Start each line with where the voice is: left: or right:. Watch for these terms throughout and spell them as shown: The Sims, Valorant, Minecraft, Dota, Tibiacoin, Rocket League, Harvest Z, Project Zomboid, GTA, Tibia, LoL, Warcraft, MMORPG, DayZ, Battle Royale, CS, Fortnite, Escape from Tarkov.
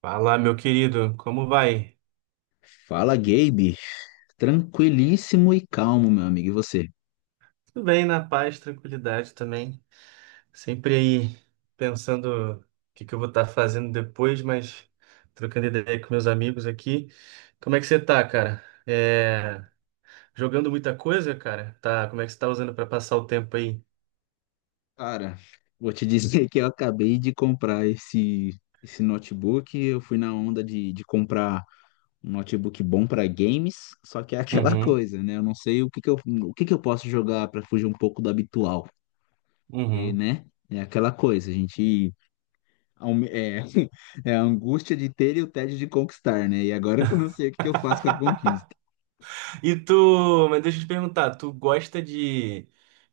right: Fala, meu querido, como vai?
left: Fala, Gabe. Tranquilíssimo e calmo, meu amigo. E você?
right: Tudo bem, na paz, tranquilidade também. Sempre aí pensando o que que eu vou estar fazendo depois, mas trocando ideia com meus amigos aqui. Como é que você tá, cara? Jogando muita coisa, cara? Tá, como é que você tá usando para passar o tempo aí?
left: Cara, vou te dizer que eu acabei de comprar esse notebook. Eu fui na onda de comprar um notebook bom para games, só que é aquela
right: Uhum,
left: coisa, né? Eu não sei o que que eu posso jogar para fugir um pouco do habitual, e,
right: uhum.
left: né? É aquela coisa, a gente. Aume- É, é a angústia de ter e o tédio de conquistar, né? E agora eu não sei o que que eu faço com a conquista.
right: E tu, mas deixa eu te perguntar, tu gosta de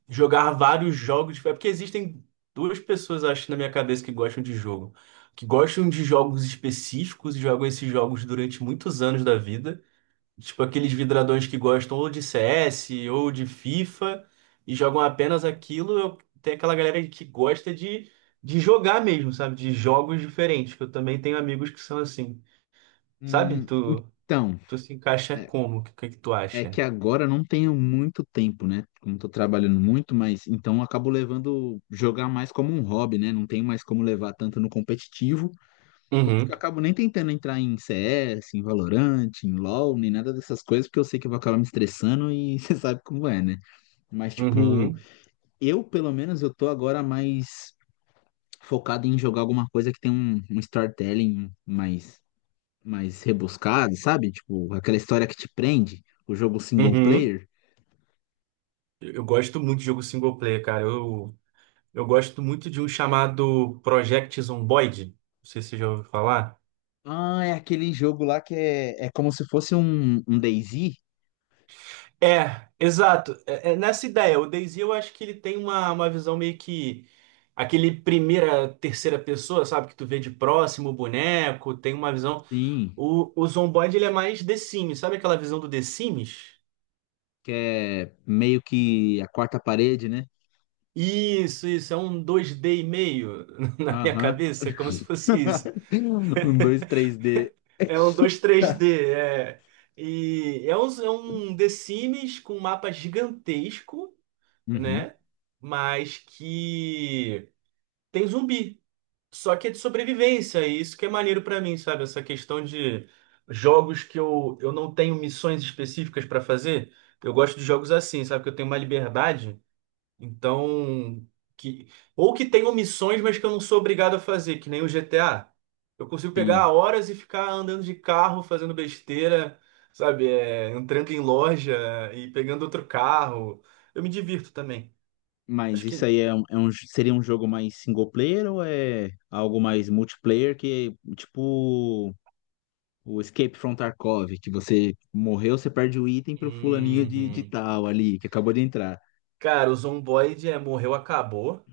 right: jogar vários jogos? É porque existem duas pessoas, eu acho, na minha cabeça que gostam de jogo. Que gostam de jogos específicos e jogam esses jogos durante muitos anos da vida. Tipo aqueles vidradões que gostam ou de CS ou de FIFA e jogam apenas aquilo. Tem aquela galera que gosta de jogar mesmo, sabe? De jogos diferentes, que eu também tenho amigos que são assim. Sabe?
left: Hum, então.
right: Tu se encaixa
left: é,
right: como? Que tu
left: É que
right: acha?
left: agora eu não tenho muito tempo, né? Como tô trabalhando muito, mas então eu acabo levando jogar mais como um hobby, né? Não tenho mais como levar tanto no competitivo. Por isso que eu acabo nem tentando entrar em CS, em Valorant, em LoL, nem nada dessas coisas, porque eu sei que eu vou acabar me estressando e você sabe como é, né? Mas tipo,
right: Uhum,
left: eu pelo menos eu tô agora mais focado em jogar alguma coisa que tem um storytelling mais rebuscado, sabe? Tipo, aquela história que te prende, o jogo single
right: uhum.
left: player.
right: Eu gosto muito de jogo single player, cara. Eu gosto muito de um chamado Project Zomboid. Não sei se você já ouviu falar.
left: Ah, é aquele jogo lá que é, é como se fosse um DayZ?
right: É, exato. É, é nessa ideia. O DayZ eu acho que ele tem uma visão meio que aquele primeira, terceira pessoa, sabe? Que tu vê de próximo o boneco, tem uma visão.
left: Sim,
right: O Zomboid ele é mais The Sims, sabe aquela visão do The Sims?
left: que é meio que a quarta parede, né?
right: Isso, é um dois d e meio na minha
left: Aham.
right: cabeça, é como se fosse isso.
left: Um dois três d.
right: É um dois três d é. E é um The Sims com um mapa gigantesco,
left: Uhum,
right: né? Mas que tem zumbi. Só que é de sobrevivência, e isso que é maneiro pra mim, sabe? Essa questão de jogos que eu não tenho missões específicas pra fazer. Eu gosto de jogos assim, sabe? Que eu tenho uma liberdade. Então, que ou que tenham missões, mas que eu não sou obrigado a fazer, que nem o GTA. Eu consigo pegar
left: sim.
right: horas e ficar andando de carro, fazendo besteira, sabe? É, entrando em loja e pegando outro carro. Eu me divirto também.
left: Mas
right: Acho
left: isso
right: que.
left: aí é seria um jogo mais single player ou é algo mais multiplayer que é tipo o Escape from Tarkov, que você morreu, você perde o item pro fulaninho de
right: Uhum.
left: tal ali, que acabou de entrar.
right: Cara, o Zomboid é morreu, acabou,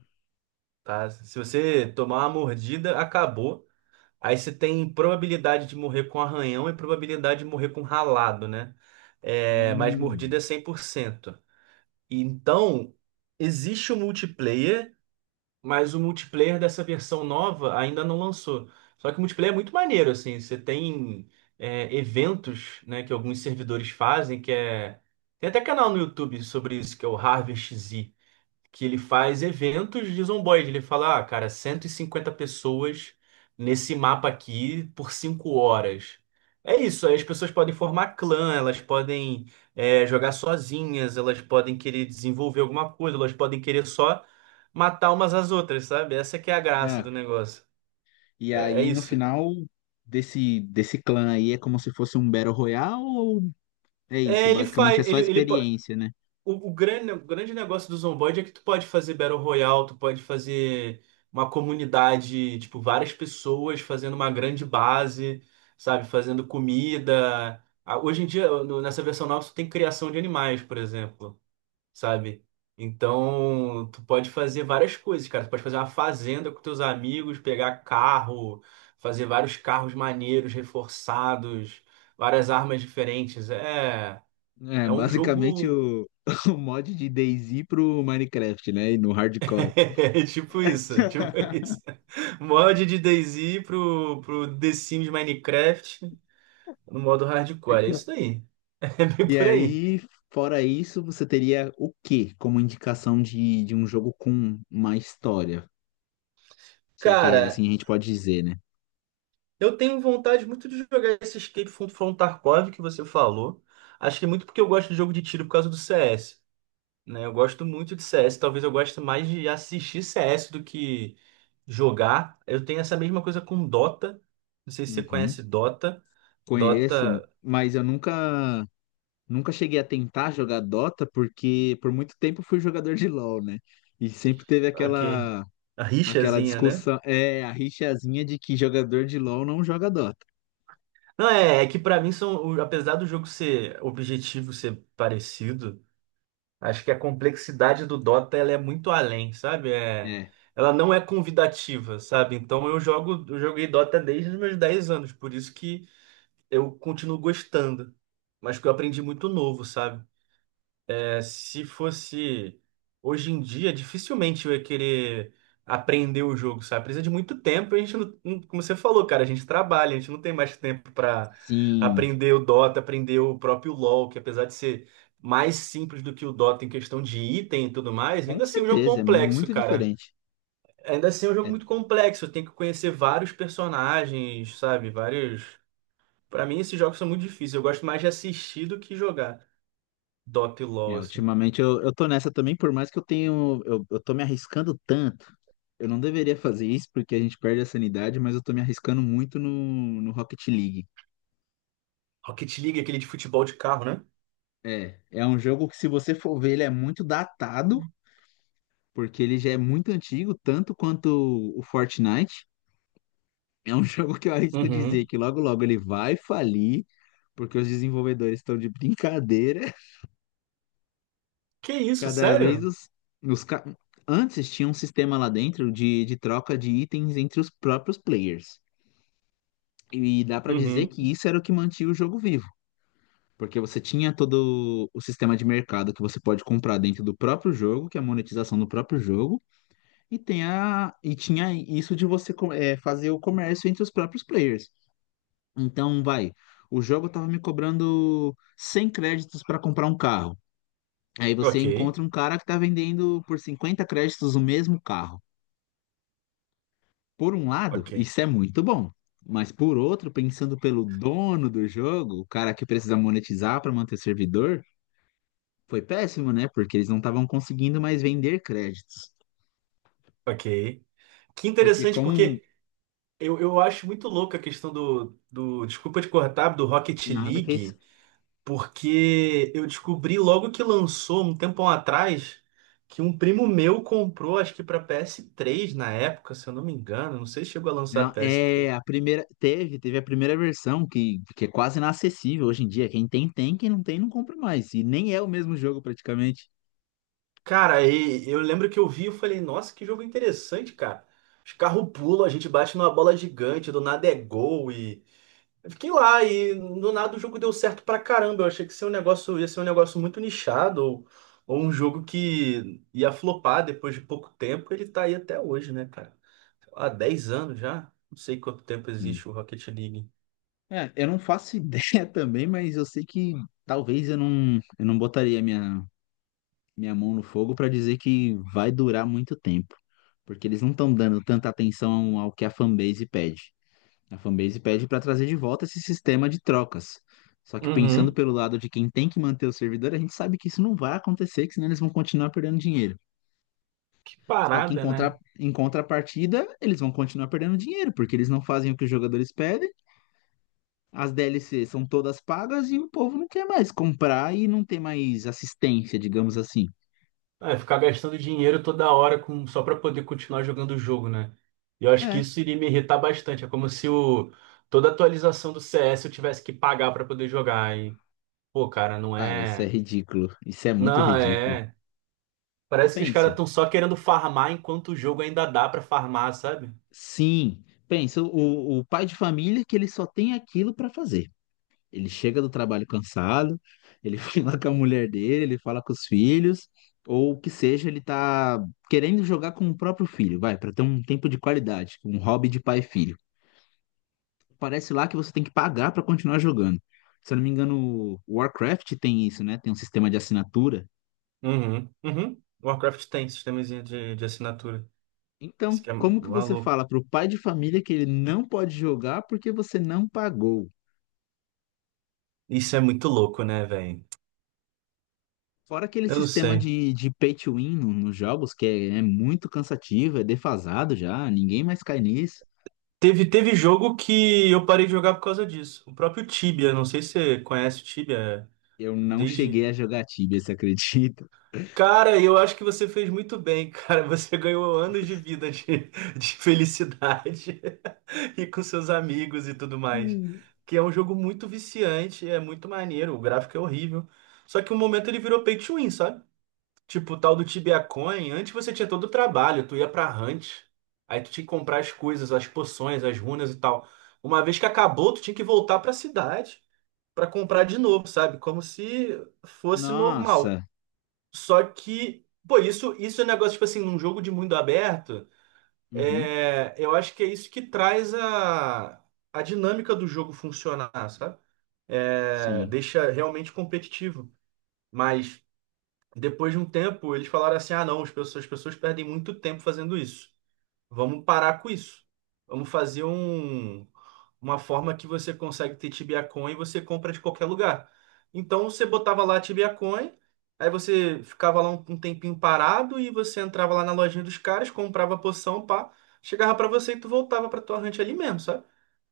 right: tá? Se você tomar uma mordida, acabou. Aí você tem probabilidade de morrer com arranhão e probabilidade de morrer com ralado, né? É, mas mordida é
left: Hum.
right: cem por cento. Então, existe o multiplayer, mas o multiplayer dessa versão nova ainda não lançou. Só que o multiplayer é muito maneiro, assim. Você tem eventos, né, que alguns servidores fazem, que é... Tem até canal no YouTube sobre isso, que é o Harvest Z, que ele faz eventos de zomboide. Ele fala, ah, cara, 150 pessoas nesse mapa aqui por 5 horas. É isso, aí as pessoas podem formar clã, elas podem jogar sozinhas, elas podem querer desenvolver alguma coisa, elas podem querer só matar umas às outras, sabe? Essa que é a graça
left: Ah,
right: do negócio.
left: e
right: É, é
left: aí, no
right: isso.
left: final desse clã aí, é como se fosse um Battle Royale ou é isso?
right: É, ele
left: Basicamente é
right: faz,
left: só
right: ele,
left: experiência, né?
right: O grande negócio do Zomboid é que tu pode fazer Battle Royale, tu pode fazer uma comunidade, tipo, várias pessoas fazendo uma grande base, sabe? Fazendo comida. Ah, hoje em dia, nessa versão nova, tu tem criação de animais, por exemplo, sabe? Então, tu pode fazer várias coisas, cara. Tu pode fazer uma fazenda com teus amigos, pegar carro, fazer vários carros maneiros, reforçados, várias armas diferentes. É,
left: É,
right: é um
left: basicamente
right: jogo.
left: o, o mod de DayZ pro Minecraft, né? E no hardcore.
right: É tipo isso, é tipo isso. Mod de DayZ pro The Sims Minecraft no modo hardcore. É isso daí. É bem
left: E
right: por aí.
left: aí, fora isso, você teria o quê como indicação de um jogo com uma história? Se é que
right: Cara,
left: assim a gente pode dizer, né?
right: eu tenho vontade muito de jogar esse Escape from Tarkov que você falou. Acho que é muito porque eu gosto de jogo de tiro por causa do CS, né? Eu gosto muito de CS. Talvez eu goste mais de assistir CS do que jogar. Eu tenho essa mesma coisa com Dota. Não sei se você
left: Uhum.
right: conhece Dota.
left: Conheço,
right: Dota,
left: mas eu nunca nunca cheguei a tentar jogar Dota porque por muito tempo fui jogador de LoL, né? E sempre teve
right: ok.
left: aquela
right: A
left: aquela
right: rixazinha, né?
left: discussão, é, a rixazinha de que jogador de LoL não joga Dota.
right: Não, é, é que pra mim são, apesar do jogo ser objetivo, ser parecido, acho que a complexidade do Dota ela é muito além, sabe? É,
left: É,
right: ela não é convidativa, sabe? Então eu jogo, eu joguei Dota desde os meus 10 anos, por isso que eu continuo gostando. Mas que eu aprendi muito novo, sabe? É, se fosse hoje em dia, dificilmente eu ia querer aprender o jogo, sabe? Precisa de muito tempo e a gente como você falou, cara, a gente trabalha, a gente não tem mais tempo pra
left: sim,
right: aprender o Dota, aprender o próprio LoL, que apesar de ser mais simples do que o Dota em questão de item e tudo mais,
left: com
right: ainda assim é um jogo
left: certeza, é
right: complexo,
left: muito
right: cara.
left: diferente.
right: Ainda assim é um jogo
left: É,
right: muito complexo, tem que conhecer vários personagens, sabe? Vários. Pra mim, esses jogos são muito difíceis. Eu gosto mais de assistir do que jogar Dota e LoL,
left: é,
right: assim.
left: ultimamente eu tô nessa também, por mais que eu tenho, eu tô me arriscando tanto. Eu não deveria fazer isso porque a gente perde a sanidade, mas eu tô me arriscando muito no Rocket League.
right: Rocket League, aquele de futebol de carro, né?
left: É, é um jogo que se você for ver, ele é muito datado porque ele já é muito antigo, tanto quanto o Fortnite. É um jogo que eu arrisco dizer
right: Uhum.
left: que logo logo ele vai falir, porque os desenvolvedores estão de brincadeira.
right: Que isso,
left: Cada vez
right: sério?
left: os ca- antes tinha um sistema lá dentro de troca de itens entre os próprios players. E dá pra dizer
right: Uhum.
left: que isso era o que mantinha o jogo vivo. Porque você tinha todo o sistema de mercado que você pode comprar dentro do próprio jogo, que é a monetização do próprio jogo, e tem a, e tinha isso de fazer o comércio entre os próprios players. Então, vai, o jogo tava me cobrando 100 créditos para comprar um carro. Aí você
right: Ok,
left: encontra um cara que tá vendendo por 50 créditos o mesmo carro. Por um lado,
right: ok,
left: isso é muito bom. Mas por outro, pensando pelo dono do jogo, o cara que precisa monetizar para manter servidor, foi péssimo, né? Porque eles não estavam conseguindo mais vender créditos.
right: ok. Que
left: Porque
right: interessante,
left: como
right: porque eu acho muito louca a questão do, do. Desculpa te cortar, do Rocket
left: nada que é.
right: League, porque eu descobri logo que lançou, um tempão atrás, que um primo meu comprou, acho que para PS3 na época, se eu não me engano, não sei se chegou a lançar
left: Não,
right: ps
left: é
right: três.
left: a primeira. Teve a primeira versão que é quase inacessível hoje em dia. Quem tem, tem, quem não tem, não compra mais. E nem é o mesmo jogo praticamente.
right: Cara, e eu lembro que eu vi e falei, nossa, que jogo interessante, cara. Os carros pulam, a gente bate numa bola gigante, do nada é gol e. Eu fiquei lá e do nada o jogo deu certo pra caramba. Eu achei que ia ser um negócio, ia ser um negócio muito nichado, ou um jogo que ia flopar depois de pouco tempo. Ele tá aí até hoje, né, cara? Há 10 anos já. Não sei quanto tempo
left: Sim.
right: existe o Rocket League.
left: É, eu não faço ideia também, mas eu sei que talvez eu não botaria minha mão no fogo para dizer que vai durar muito tempo. Porque eles não estão dando tanta atenção ao que a fanbase pede. A fanbase pede para trazer de volta esse sistema de trocas. Só que pensando
right: Uhum.
left: pelo lado de quem tem que manter o servidor, a gente sabe que isso não vai acontecer, que senão eles vão continuar perdendo dinheiro.
right: Que
left: Só que em
right: parada, né?
left: contra- em contrapartida, eles vão continuar perdendo dinheiro, porque eles não fazem o que os jogadores pedem, as DLCs são todas pagas e o povo não quer mais comprar e não tem mais assistência, digamos assim.
right: É, ficar gastando dinheiro toda hora com, só para poder continuar jogando o jogo, né? E eu acho que
left: É,
right: isso iria me irritar bastante. É como se o, toda atualização do CS eu tivesse que pagar para poder jogar. E, pô, cara, não
left: cara, isso é
right: é.
left: ridículo. Isso é muito
right: Não,
left: ridículo.
right: é. Parece que os caras
left: Pensa.
right: estão só querendo farmar enquanto o jogo ainda dá para farmar, sabe?
left: Sim, pensa, o pai de família que ele só tem aquilo para fazer. Ele chega do trabalho cansado, ele fala com a mulher dele, ele fala com os filhos, ou o que seja, ele tá querendo jogar com o próprio filho, vai, para ter um tempo de qualidade, um hobby de pai e filho. Parece lá que você tem que pagar para continuar jogando. Se eu não me engano, o Warcraft tem isso, né? Tem um sistema de assinatura.
right: Uhum, uhum. Warcraft tem sistemazinho de assinatura. Isso
left: Então,
right: que é
left: como que você
right: maluco.
left: fala pro pai de família que ele não pode jogar porque você não pagou?
right: Isso é muito louco, né, velho?
left: Fora aquele
right: Eu não
left: sistema
right: sei.
left: de pay to win nos jogos, que é muito cansativo, é defasado já, ninguém mais cai nisso.
right: Teve jogo que eu parei de jogar por causa disso. O próprio Tibia, não sei se você conhece o Tibia é,
left: Eu não cheguei
right: desde.
left: a jogar Tibia, você acredita?
right: Cara, eu acho que você fez muito bem, cara. Você ganhou anos de vida de felicidade e com seus amigos e tudo mais.
left: Hum.
right: Que é um jogo muito viciante, é muito maneiro, o gráfico é horrível. Só que um momento ele virou pay to win, sabe? Tipo, o tal do Tibia Coin, antes você tinha todo o trabalho, tu ia pra hunt, aí tu tinha que comprar as coisas, as poções, as runas e tal. Uma vez que acabou, tu tinha que voltar pra cidade pra comprar de novo, sabe? Como se fosse normal.
left: Nossa.
right: Só que, pô, isso é um negócio, tipo assim, num jogo de mundo aberto,
left: Uhum.
right: é, eu acho que é isso que traz a dinâmica do jogo funcionar, sabe? É,
left: Sim,
right: deixa realmente competitivo. Mas. Depois de um tempo, eles falaram assim: ah, não, as pessoas perdem muito tempo fazendo isso. Vamos parar com isso. Vamos fazer um, uma forma que você consegue ter Tibiacoin e você compra de qualquer lugar. Então você botava lá Tibiacoin, aí você ficava lá um, um tempinho parado e você entrava lá na lojinha dos caras, comprava a poção, pá, chegava pra você e tu voltava pra tua ranch ali mesmo, sabe?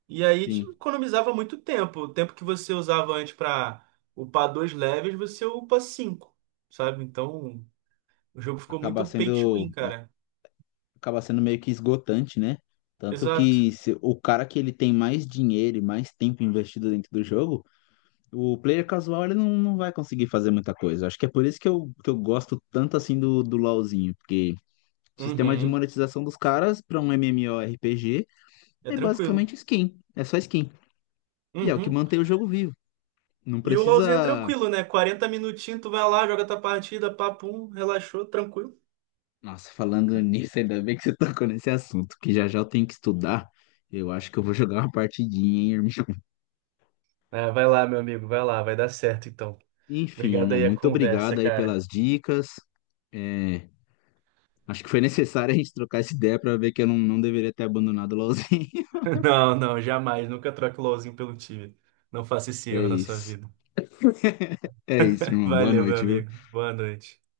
right: E aí te
left: sim.
right: economizava muito tempo. O tempo que você usava antes para upar 2 levels, você upa 5, sabe? Então o jogo ficou
left: Acaba
right: muito pay to
left: sendo,
right: win, cara.
left: acaba sendo meio que esgotante, né? Tanto
right: Exato.
left: que o cara que ele tem mais dinheiro e mais tempo investido dentro do jogo, o player casual ele não vai conseguir fazer muita coisa. Acho que é por isso que eu gosto tanto assim do LoLzinho, porque o sistema de
right: Uhum.
left: monetização dos caras para um MMORPG
right: É
left: é
right: tranquilo.
left: basicamente skin. É só skin. E é o que
right: Uhum.
left: mantém o jogo vivo. Não
right: E o LoLzinho é
left: precisa.
right: tranquilo, né? 40 minutinhos, tu vai lá, joga tua partida, papum, relaxou, tranquilo.
left: Nossa, falando nisso, ainda bem que você tocou nesse assunto, que já já eu tenho que estudar. Eu acho que eu vou jogar uma partidinha, hein, irmão?
right: Ah, vai lá, meu amigo, vai lá, vai dar certo então.
left: Enfim,
right: Obrigado
left: irmão,
right: aí a
left: muito
right: conversa,
left: obrigado aí
right: cara.
left: pelas dicas. É, acho que foi necessário a gente trocar essa ideia para ver que eu não deveria ter abandonado o LoLzinho.
right: Não, não, jamais. Nunca troque o LoLzinho pelo time. Não faça esse
left: É
right: erro na sua
left: isso.
right: vida.
left: É isso, irmão. Boa
right: Valeu, meu
left: noite, viu?
right: amigo. Boa noite.